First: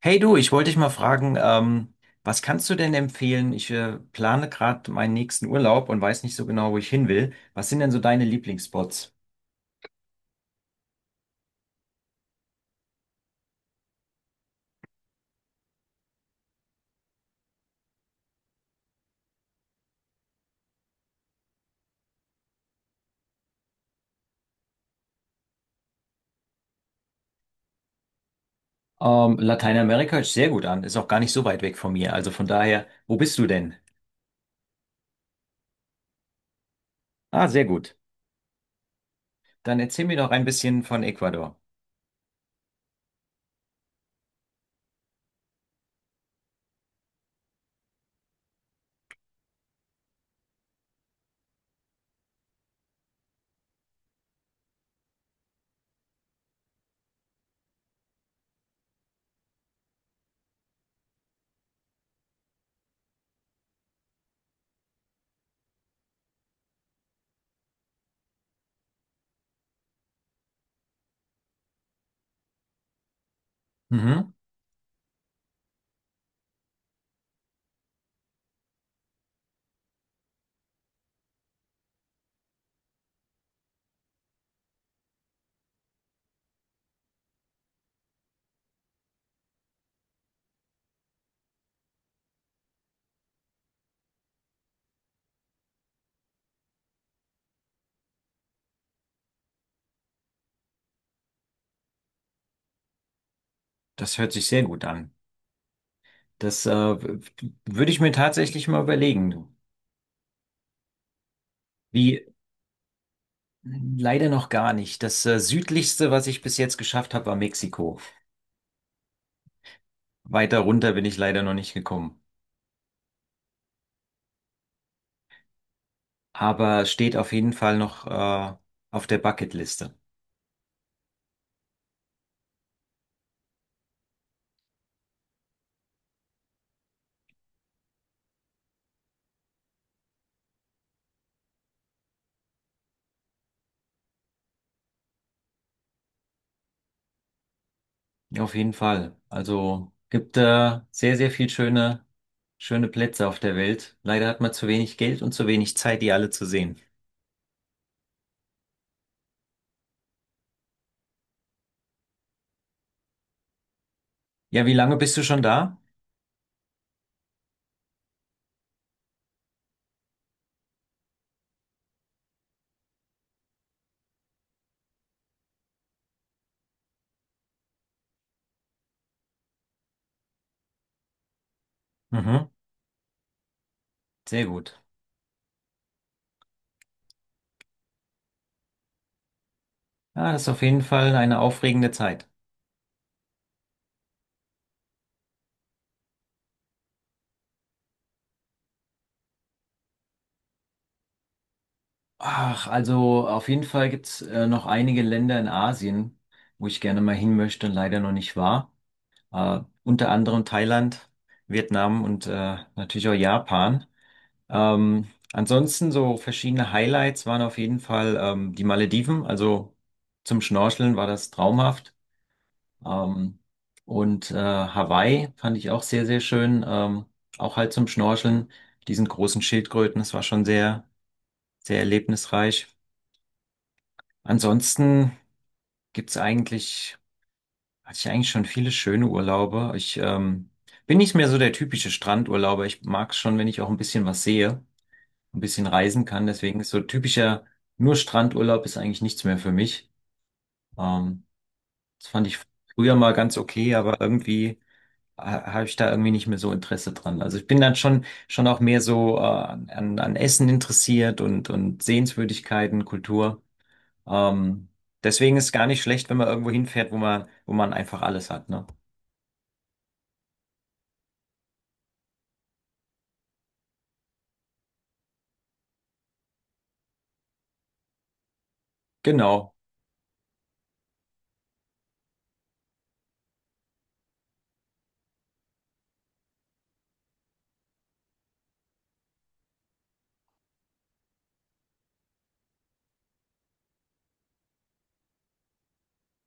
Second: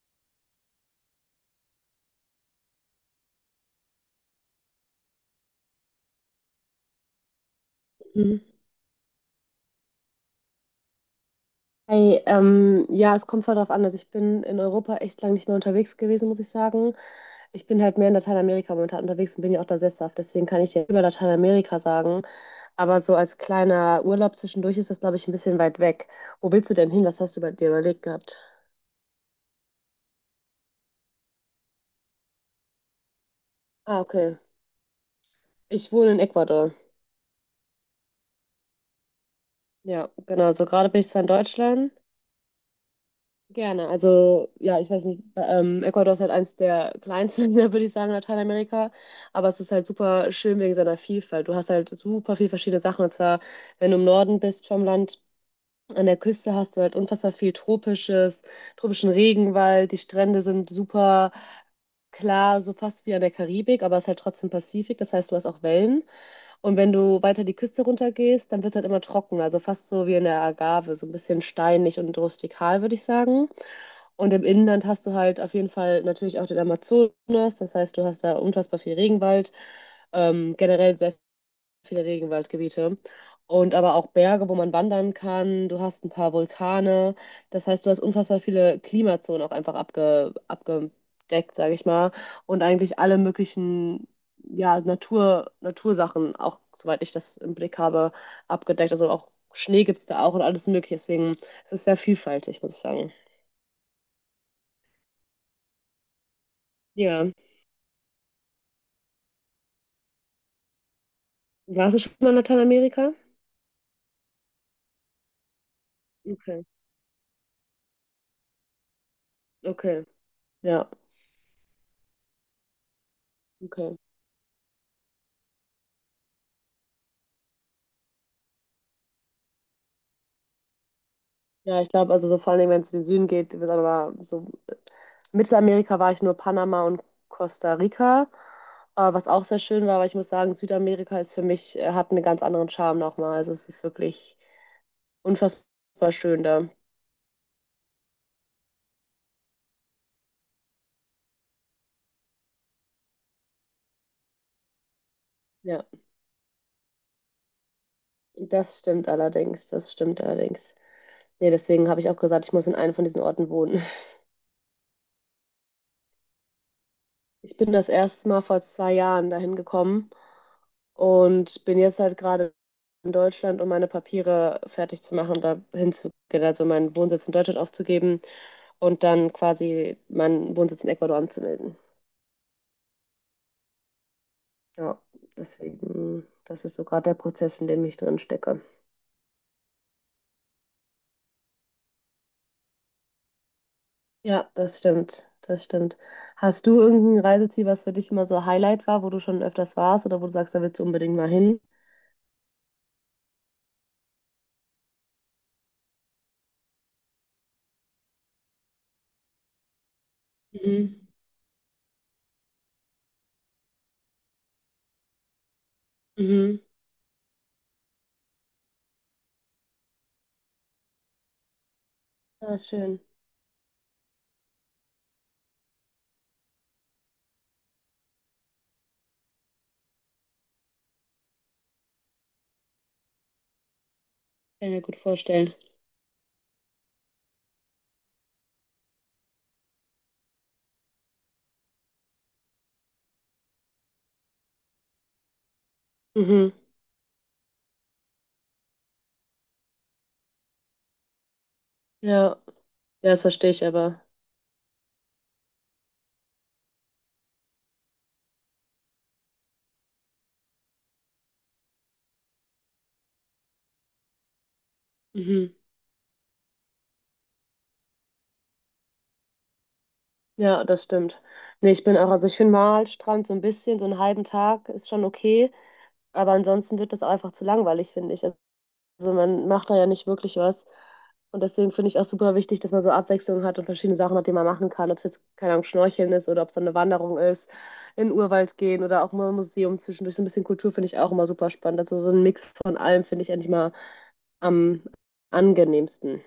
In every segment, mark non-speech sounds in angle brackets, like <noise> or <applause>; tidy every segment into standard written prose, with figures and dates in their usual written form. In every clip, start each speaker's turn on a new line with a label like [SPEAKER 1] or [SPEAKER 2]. [SPEAKER 1] Hey du, ich wollte dich mal fragen, was kannst du denn empfehlen? Ich plane gerade meinen nächsten Urlaub und weiß nicht so genau, wo ich hin will. Was sind denn so deine
[SPEAKER 2] Mhm.
[SPEAKER 1] Lieblingsspots?
[SPEAKER 2] Hey, ja, es kommt voll darauf an. Also ich bin in Europa echt lange nicht mehr unterwegs gewesen, muss ich sagen. Ich bin halt mehr in Lateinamerika momentan unterwegs und bin ja auch da sesshaft. Deswegen kann ich dir über Lateinamerika sagen. Aber so als kleiner Urlaub zwischendurch ist das, glaube ich, ein bisschen weit weg. Wo willst du denn hin? Was hast du bei dir überlegt gehabt?
[SPEAKER 1] Lateinamerika hört sich sehr gut an, ist auch gar nicht so weit weg von mir. Also von daher, wo bist du denn?
[SPEAKER 2] Ah, okay. Ich wohne in Ecuador.
[SPEAKER 1] Ah, sehr gut. Dann erzähl
[SPEAKER 2] Ja,
[SPEAKER 1] mir doch ein
[SPEAKER 2] genau. So
[SPEAKER 1] bisschen
[SPEAKER 2] gerade bin
[SPEAKER 1] von
[SPEAKER 2] ich zwar in
[SPEAKER 1] Ecuador.
[SPEAKER 2] Deutschland. Gerne. Also, ja, ich weiß nicht, Ecuador ist halt eins der kleinsten, <laughs> Länder, würde ich sagen, in Lateinamerika. Aber es ist halt super schön wegen seiner Vielfalt. Du hast halt super viel verschiedene Sachen. Und zwar, wenn du im Norden bist vom Land, an der Küste hast du halt unfassbar viel tropischen Regenwald. Die Strände sind super klar, so fast wie an der Karibik, aber es ist halt trotzdem Pazifik. Das heißt, du hast auch Wellen. Und wenn du weiter die Küste runtergehst, dann wird es halt immer trockener, also fast so wie in der Agave, so ein bisschen steinig und rustikal, würde ich sagen. Und
[SPEAKER 1] Mhm,
[SPEAKER 2] im Inland hast du halt auf jeden Fall natürlich auch den Amazonas, das heißt, du hast da unfassbar viel Regenwald, generell sehr viele Regenwaldgebiete und aber auch Berge, wo man wandern kann. Du hast ein paar Vulkane. Das heißt, du hast unfassbar viele Klimazonen auch einfach abgedeckt, sage ich mal. Und eigentlich alle möglichen ja, Natur, Natursachen, auch soweit ich das im Blick habe, abgedeckt. Also auch Schnee gibt es da auch und alles Mögliche. Deswegen es ist es sehr vielfältig, muss ich sagen.
[SPEAKER 1] das hört sich sehr gut an. Das
[SPEAKER 2] Ja.
[SPEAKER 1] würde ich mir tatsächlich mal überlegen.
[SPEAKER 2] Warst du schon
[SPEAKER 1] Wie,
[SPEAKER 2] mal in Lateinamerika?
[SPEAKER 1] leider noch gar nicht. Das südlichste, was ich bis
[SPEAKER 2] Okay,
[SPEAKER 1] jetzt geschafft habe, war Mexiko.
[SPEAKER 2] okay.
[SPEAKER 1] Weiter
[SPEAKER 2] Ja,
[SPEAKER 1] runter bin ich leider noch nicht gekommen.
[SPEAKER 2] okay.
[SPEAKER 1] Aber steht auf jeden Fall noch auf der Bucketliste.
[SPEAKER 2] Ja, ich glaube, also so vor allem, wenn es in den Süden geht, wird aber so Mittelamerika war ich nur Panama und Costa Rica, was auch sehr schön war, aber ich muss sagen, Südamerika ist für mich, hat einen ganz anderen Charme nochmal. Also es ist wirklich unfassbar schön da.
[SPEAKER 1] Auf jeden Fall. Also gibt sehr, sehr viel schöne, schöne Plätze auf der Welt. Leider hat man zu wenig Geld und zu wenig
[SPEAKER 2] Ja,
[SPEAKER 1] Zeit, die alle zu sehen.
[SPEAKER 2] das stimmt allerdings, das stimmt allerdings. Nee, deswegen habe ich auch gesagt, ich muss in einem von diesen Orten wohnen.
[SPEAKER 1] Ja, wie lange bist du schon da?
[SPEAKER 2] Ich bin das erste Mal vor 2 Jahren dahin gekommen und bin jetzt halt gerade in Deutschland, um meine Papiere fertig zu machen und da hinzugehen, also meinen Wohnsitz in Deutschland aufzugeben und dann quasi meinen Wohnsitz in Ecuador anzumelden.
[SPEAKER 1] Mhm. Sehr gut.
[SPEAKER 2] Ja, deswegen, das ist so gerade der Prozess, in dem ich drin stecke.
[SPEAKER 1] Ja, das ist auf jeden Fall eine aufregende Zeit.
[SPEAKER 2] Ja, das stimmt, das stimmt. Hast du irgendein Reiseziel, was für dich immer so Highlight war, wo du schon öfters warst oder wo du sagst, da willst du unbedingt mal hin?
[SPEAKER 1] Ach, also auf jeden Fall gibt's noch einige Länder in Asien, wo ich gerne mal hin möchte und leider noch nicht war. Unter anderem
[SPEAKER 2] Mhm.
[SPEAKER 1] Thailand, Vietnam und natürlich auch Japan. Ansonsten so
[SPEAKER 2] Mhm.
[SPEAKER 1] verschiedene Highlights waren auf jeden Fall die Malediven, also zum Schnorcheln war das traumhaft.
[SPEAKER 2] Ah, schön.
[SPEAKER 1] Ähm, und Hawaii fand ich auch sehr, sehr schön, auch halt zum Schnorcheln, diesen großen Schildkröten, das war schon sehr, sehr erlebnisreich.
[SPEAKER 2] Kann ich mir gut
[SPEAKER 1] Ansonsten
[SPEAKER 2] vorstellen.
[SPEAKER 1] gibt's eigentlich hatte ich eigentlich schon viele schöne Urlaube. Ich bin nicht mehr so der typische Strandurlauber. Ich mag es schon, wenn ich auch ein bisschen was sehe, ein bisschen reisen kann.
[SPEAKER 2] Mhm.
[SPEAKER 1] Deswegen ist so typischer nur Strandurlaub ist eigentlich nichts mehr für mich. Ähm, Das
[SPEAKER 2] Ja.
[SPEAKER 1] fand ich früher
[SPEAKER 2] Ja,
[SPEAKER 1] mal
[SPEAKER 2] das
[SPEAKER 1] ganz
[SPEAKER 2] verstehe ich
[SPEAKER 1] okay, aber
[SPEAKER 2] aber.
[SPEAKER 1] irgendwie habe ich da irgendwie nicht mehr so Interesse dran. Also ich bin dann schon auch mehr so an Essen interessiert und Sehenswürdigkeiten, Kultur. Ähm, deswegen ist es
[SPEAKER 2] Mhm.
[SPEAKER 1] gar nicht schlecht, wenn man irgendwo hinfährt, wo man einfach alles hat, ne?
[SPEAKER 2] Ja, das stimmt. Nee, ich bin auch, also ich finde Malstrand so ein bisschen, so einen halben Tag ist schon okay, aber ansonsten wird das einfach zu langweilig, finde ich. Also man
[SPEAKER 1] Genau.
[SPEAKER 2] macht da ja nicht wirklich was. Und deswegen finde ich auch super wichtig, dass man so Abwechslung hat und verschiedene Sachen hat, die man machen kann. Ob es jetzt, keine Ahnung, Schnorcheln ist oder ob es dann eine Wanderung ist, in den Urwald gehen oder auch mal ein Museum zwischendurch. So ein bisschen Kultur finde ich auch immer super spannend. Also so ein Mix von allem finde ich eigentlich mal am angenehmsten.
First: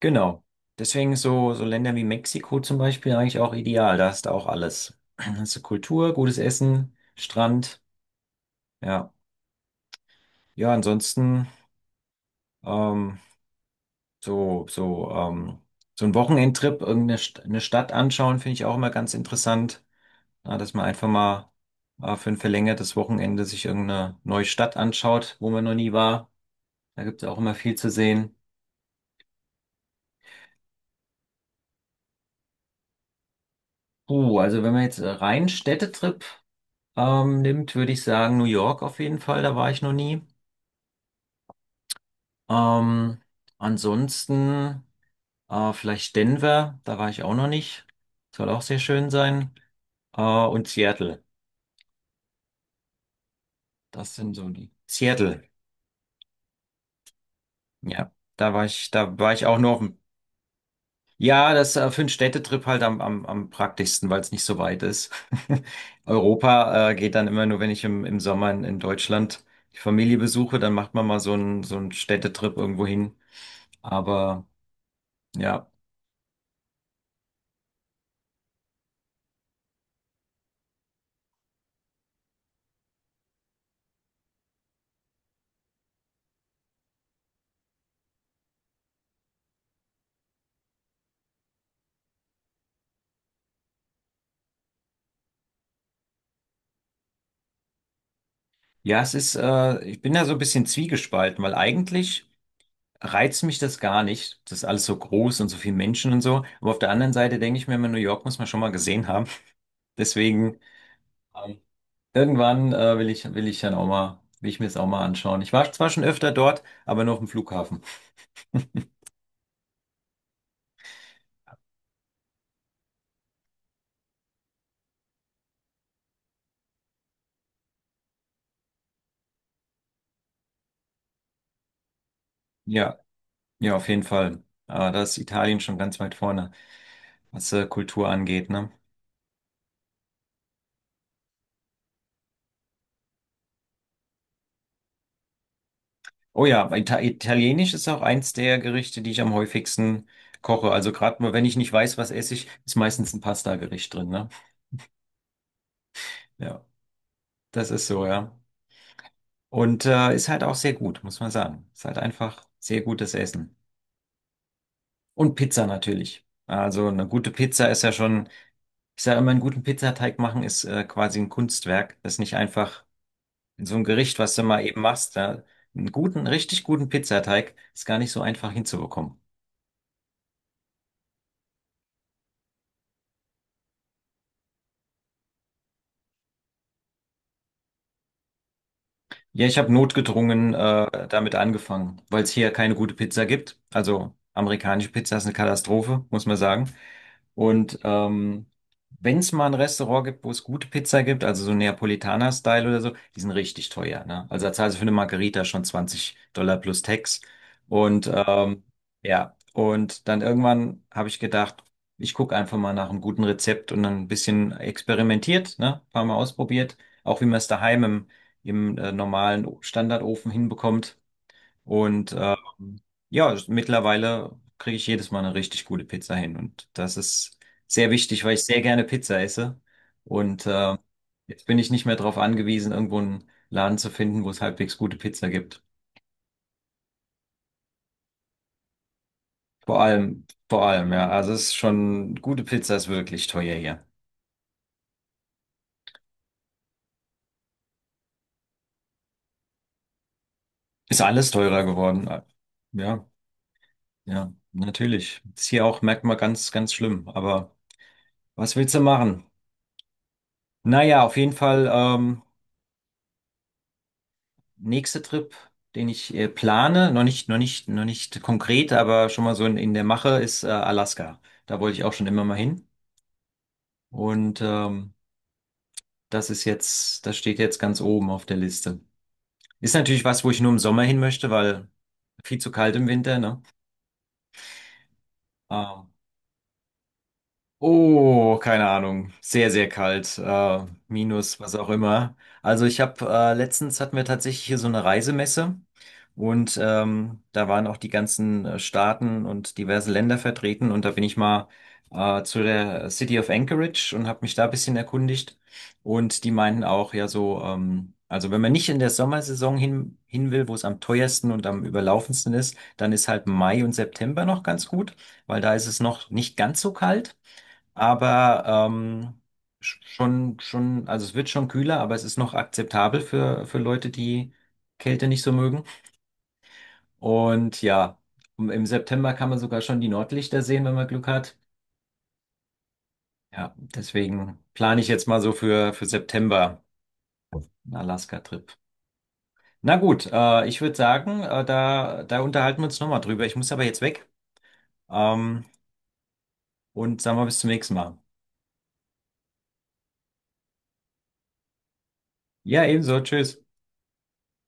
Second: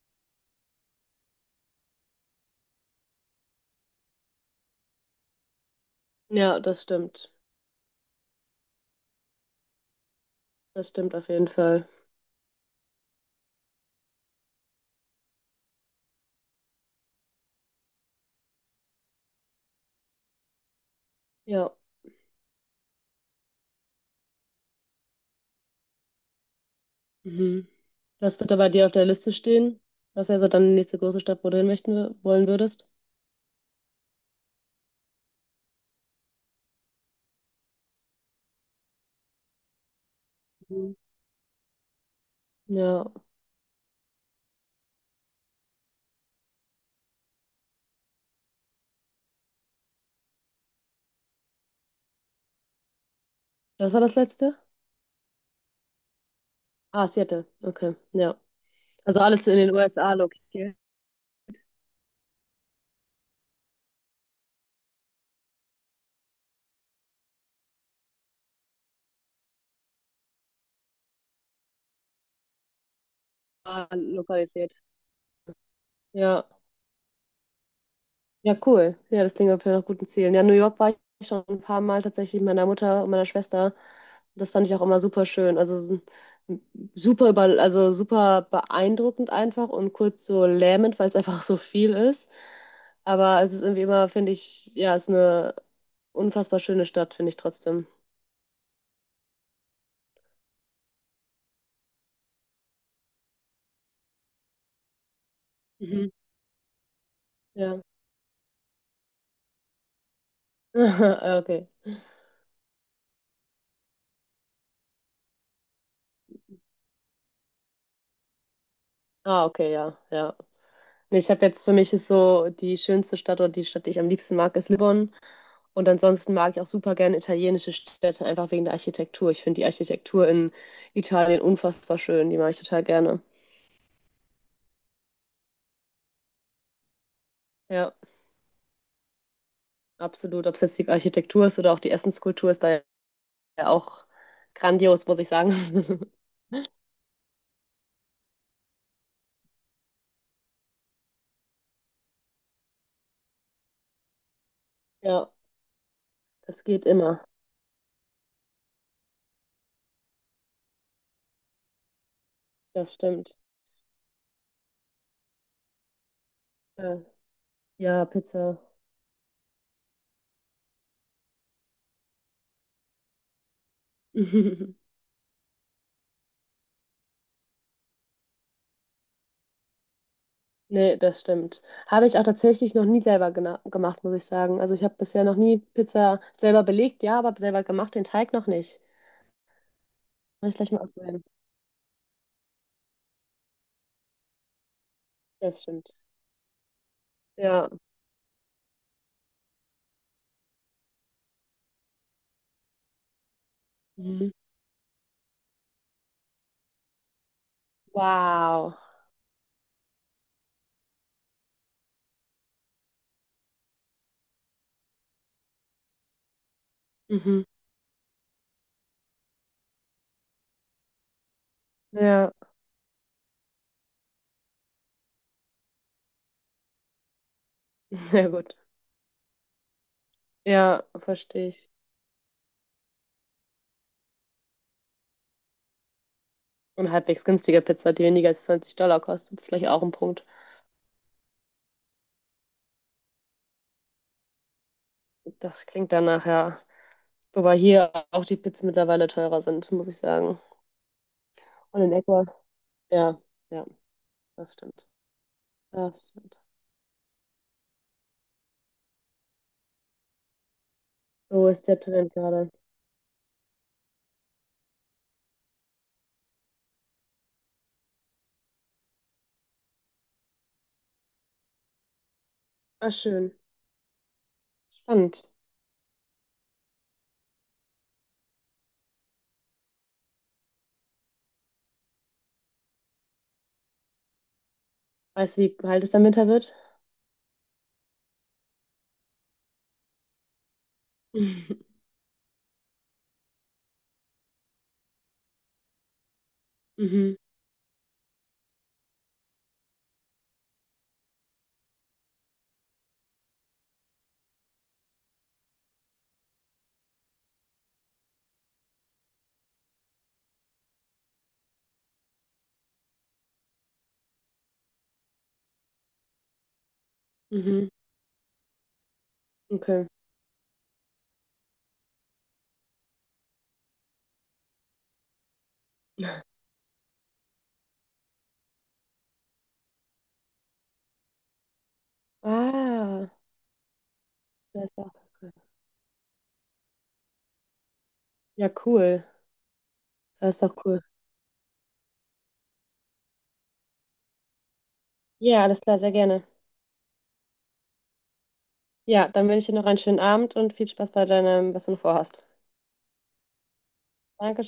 [SPEAKER 1] Genau. Deswegen so Länder wie Mexiko zum Beispiel eigentlich auch ideal. Da hast du auch alles. <clears throat> Hast du Kultur, gutes
[SPEAKER 2] Ja, das
[SPEAKER 1] Essen,
[SPEAKER 2] stimmt.
[SPEAKER 1] Strand. Ja. Ja,
[SPEAKER 2] Das stimmt auf
[SPEAKER 1] ansonsten
[SPEAKER 2] jeden Fall.
[SPEAKER 1] ähm, so, so, ähm, so ein Wochenendtrip, irgendeine St eine Stadt anschauen, finde ich auch immer ganz interessant. Ja, dass man einfach mal
[SPEAKER 2] Ja.
[SPEAKER 1] für ein verlängertes Wochenende sich irgendeine neue Stadt anschaut, wo man noch nie war. Da gibt es auch immer
[SPEAKER 2] Mhm.
[SPEAKER 1] viel zu sehen.
[SPEAKER 2] Was wird da bei dir auf der Liste stehen? Was wäre so dann die nächste große Stadt, wo du hin möchten, wollen würdest?
[SPEAKER 1] Also wenn man jetzt rein Städtetrip nimmt, würde ich sagen, New York auf jeden Fall, da war ich noch nie.
[SPEAKER 2] Mhm. Ja.
[SPEAKER 1] Ähm, Ansonsten vielleicht Denver, da war ich auch noch nicht. Soll auch sehr schön sein. Und Seattle,
[SPEAKER 2] Was war
[SPEAKER 1] das
[SPEAKER 2] das
[SPEAKER 1] sind so
[SPEAKER 2] letzte?
[SPEAKER 1] die. Seattle,
[SPEAKER 2] Ah, Seattle. Okay.
[SPEAKER 1] ja,
[SPEAKER 2] Ja.
[SPEAKER 1] da
[SPEAKER 2] Also
[SPEAKER 1] war ich
[SPEAKER 2] alles in
[SPEAKER 1] auch nur
[SPEAKER 2] den
[SPEAKER 1] auf dem.
[SPEAKER 2] USA
[SPEAKER 1] Ja, das für einen Städtetrip halt am praktischsten, weil es nicht so weit ist. <laughs> Europa geht dann immer nur, wenn ich im Sommer in Deutschland die Familie besuche, dann macht man mal so einen Städtetrip irgendwo hin. Aber
[SPEAKER 2] lokalisiert.
[SPEAKER 1] ja,
[SPEAKER 2] Ja. Ja, cool. Ja, das klingt auf jeden Fall nach guten Zielen. Ja, New York war ich schon ein paar Mal tatsächlich mit meiner Mutter und meiner Schwester. Das fand ich auch immer super schön. Also es super über, also super beeindruckend einfach und kurz so lähmend, weil es einfach so viel ist. Aber es ist irgendwie immer, finde ich, ja, es ist eine unfassbar schöne Stadt, finde ich trotzdem.
[SPEAKER 1] ja, ich bin da so ein bisschen zwiegespalten, weil eigentlich reizt mich das gar nicht. Das ist alles so groß und so viele
[SPEAKER 2] Mhm.
[SPEAKER 1] Menschen und so. Aber auf der anderen Seite denke ich mir
[SPEAKER 2] Ja.
[SPEAKER 1] immer, New York muss man schon mal gesehen haben. <laughs> Deswegen, ähm,
[SPEAKER 2] <laughs> Okay.
[SPEAKER 1] irgendwann, will ich dann auch mal, will ich mir das auch mal anschauen. Ich war zwar schon öfter dort, aber nur auf dem Flughafen. <laughs>
[SPEAKER 2] Ah, okay, ja, ja. Ich habe jetzt für mich ist so die schönste Stadt oder die Stadt, die ich am liebsten mag, ist Lissabon. Und ansonsten mag ich auch super gerne italienische Städte, einfach wegen der Architektur. Ich finde die Architektur in Italien unfassbar schön. Die mag ich total
[SPEAKER 1] Ja,
[SPEAKER 2] gerne.
[SPEAKER 1] ja, auf jeden Fall. Da ist Italien schon ganz weit vorne, was,
[SPEAKER 2] Ja,
[SPEAKER 1] Kultur angeht, ne?
[SPEAKER 2] absolut. Ob es jetzt die Architektur ist oder auch die Essenskultur, ist da ja auch grandios, muss ich sagen. <laughs>
[SPEAKER 1] Oh ja, aber Italienisch ist auch eins der Gerichte, die ich am häufigsten koche. Also gerade mal, wenn ich nicht weiß, was esse ich, ist meistens ein Pasta-Gericht drin, ne?
[SPEAKER 2] Ja,
[SPEAKER 1] Ja,
[SPEAKER 2] das geht immer.
[SPEAKER 1] das ist so, ja. Und ist halt auch sehr gut, muss man sagen. Ist halt einfach sehr
[SPEAKER 2] Das
[SPEAKER 1] gutes
[SPEAKER 2] stimmt.
[SPEAKER 1] Essen. Und Pizza natürlich. Also
[SPEAKER 2] Ja,
[SPEAKER 1] eine gute Pizza ist ja
[SPEAKER 2] ja
[SPEAKER 1] schon,
[SPEAKER 2] Pizza.
[SPEAKER 1] ich sage immer, einen guten Pizzateig machen ist quasi ein Kunstwerk. Das ist nicht einfach in so einem Gericht, was du mal eben
[SPEAKER 2] <laughs>
[SPEAKER 1] machst. Da, einen guten, richtig guten Pizzateig ist gar nicht so einfach hinzubekommen.
[SPEAKER 2] Nee, das stimmt. Habe ich auch tatsächlich noch nie selber gemacht, muss ich sagen. Also ich habe bisher noch nie Pizza selber belegt, ja, aber selber gemacht, den Teig noch nicht.
[SPEAKER 1] Ja, ich habe
[SPEAKER 2] Muss
[SPEAKER 1] notgedrungen
[SPEAKER 2] ich gleich mal ausprobieren.
[SPEAKER 1] damit angefangen, weil es hier keine gute Pizza gibt. Also amerikanische Pizza ist eine
[SPEAKER 2] Das stimmt.
[SPEAKER 1] Katastrophe, muss man sagen.
[SPEAKER 2] Ja.
[SPEAKER 1] Und wenn es mal ein Restaurant gibt, wo es gute Pizza gibt, also so Neapolitaner-Style oder so, die sind richtig teuer. Ne?
[SPEAKER 2] Mhm.
[SPEAKER 1] Also da zahlst du für eine Margarita schon $20 plus Tax. Und
[SPEAKER 2] Wow.
[SPEAKER 1] ja, und dann irgendwann habe ich gedacht, ich gucke einfach mal nach einem guten Rezept und dann ein bisschen experimentiert, ne? Ein paar Mal ausprobiert, auch wie man
[SPEAKER 2] Mhm.
[SPEAKER 1] es daheim im normalen Standardofen hinbekommt. Und Mhm.
[SPEAKER 2] Ja,
[SPEAKER 1] ähm, ja, mittlerweile kriege ich jedes Mal eine richtig gute Pizza hin. Und das ist sehr
[SPEAKER 2] <laughs>
[SPEAKER 1] wichtig,
[SPEAKER 2] sehr
[SPEAKER 1] weil ich
[SPEAKER 2] gut.
[SPEAKER 1] sehr gerne Pizza esse. Und
[SPEAKER 2] Ja,
[SPEAKER 1] jetzt
[SPEAKER 2] verstehe
[SPEAKER 1] bin ich
[SPEAKER 2] ich.
[SPEAKER 1] nicht mehr darauf angewiesen, irgendwo einen Laden zu finden, wo es halbwegs gute Pizza gibt.
[SPEAKER 2] Und halbwegs günstige Pizza, die weniger als 20 Dollar kostet, ist vielleicht auch ein Punkt.
[SPEAKER 1] Vor allem, ja. Also es ist schon, gute Pizza ist wirklich teuer hier.
[SPEAKER 2] Das klingt danach, ja. Wobei hier auch die Pizzen mittlerweile teurer sind, muss ich sagen.
[SPEAKER 1] Ist alles teurer
[SPEAKER 2] Und in
[SPEAKER 1] geworden.
[SPEAKER 2] Ecuador.
[SPEAKER 1] Ja,
[SPEAKER 2] Ja, ja,
[SPEAKER 1] ja,
[SPEAKER 2] das stimmt.
[SPEAKER 1] natürlich. Ist hier auch,
[SPEAKER 2] Das
[SPEAKER 1] merkt man
[SPEAKER 2] stimmt.
[SPEAKER 1] ganz, ganz schlimm. Aber was willst du machen? Naja, auf jeden
[SPEAKER 2] So ist
[SPEAKER 1] Fall,
[SPEAKER 2] der Trend gerade.
[SPEAKER 1] nächster Trip, den ich plane, noch nicht, noch nicht, noch nicht konkret, aber schon mal so in der Mache, ist Alaska. Da wollte ich auch schon immer mal hin.
[SPEAKER 2] Ah, schön.
[SPEAKER 1] Und
[SPEAKER 2] Spannend.
[SPEAKER 1] das steht jetzt ganz oben auf der Liste. Ist natürlich was, wo ich nur im Sommer hin möchte, weil viel zu kalt im Winter, ne?
[SPEAKER 2] Weißt du, wie kalt es
[SPEAKER 1] Ähm,
[SPEAKER 2] dann Winter wird?
[SPEAKER 1] Oh, keine Ahnung. Sehr, sehr kalt. Minus, was auch
[SPEAKER 2] <laughs>
[SPEAKER 1] immer. Also ich habe letztens hatten wir tatsächlich hier so eine Reisemesse und
[SPEAKER 2] Mhm. Mhm.
[SPEAKER 1] da waren auch die ganzen Staaten und diverse Länder vertreten und da bin ich mal zu der City of Anchorage und habe mich da ein bisschen erkundigt und die meinten auch, ja so, also wenn man nicht in der Sommersaison hin will, wo es am teuersten und am überlaufendsten ist, dann ist halt Mai und September noch ganz gut, weil da ist es noch nicht ganz so kalt,
[SPEAKER 2] Mhm.
[SPEAKER 1] aber
[SPEAKER 2] Okay.
[SPEAKER 1] schon, schon, also es wird schon kühler, aber es ist noch akzeptabel für Leute, die Kälte nicht so mögen. Und ja, im September kann man sogar schon die Nordlichter sehen, wenn man Glück hat.
[SPEAKER 2] Ah,
[SPEAKER 1] Ja, deswegen
[SPEAKER 2] das ist
[SPEAKER 1] plane ich
[SPEAKER 2] auch
[SPEAKER 1] jetzt mal so
[SPEAKER 2] cool.
[SPEAKER 1] für September einen
[SPEAKER 2] Ja,
[SPEAKER 1] Alaska-Trip.
[SPEAKER 2] cool.
[SPEAKER 1] Na gut,
[SPEAKER 2] Das ist auch
[SPEAKER 1] ich würde
[SPEAKER 2] cool.
[SPEAKER 1] sagen, da unterhalten wir uns nochmal drüber. Ich muss aber jetzt weg.
[SPEAKER 2] Ja,
[SPEAKER 1] Ähm,
[SPEAKER 2] alles klar, sehr gerne.
[SPEAKER 1] und sagen wir bis zum nächsten Mal.
[SPEAKER 2] Ja, dann wünsche ich dir noch einen schönen Abend und viel Spaß bei deinem, was du noch vorhast.
[SPEAKER 1] Ja, ebenso. Tschüss.
[SPEAKER 2] Danke.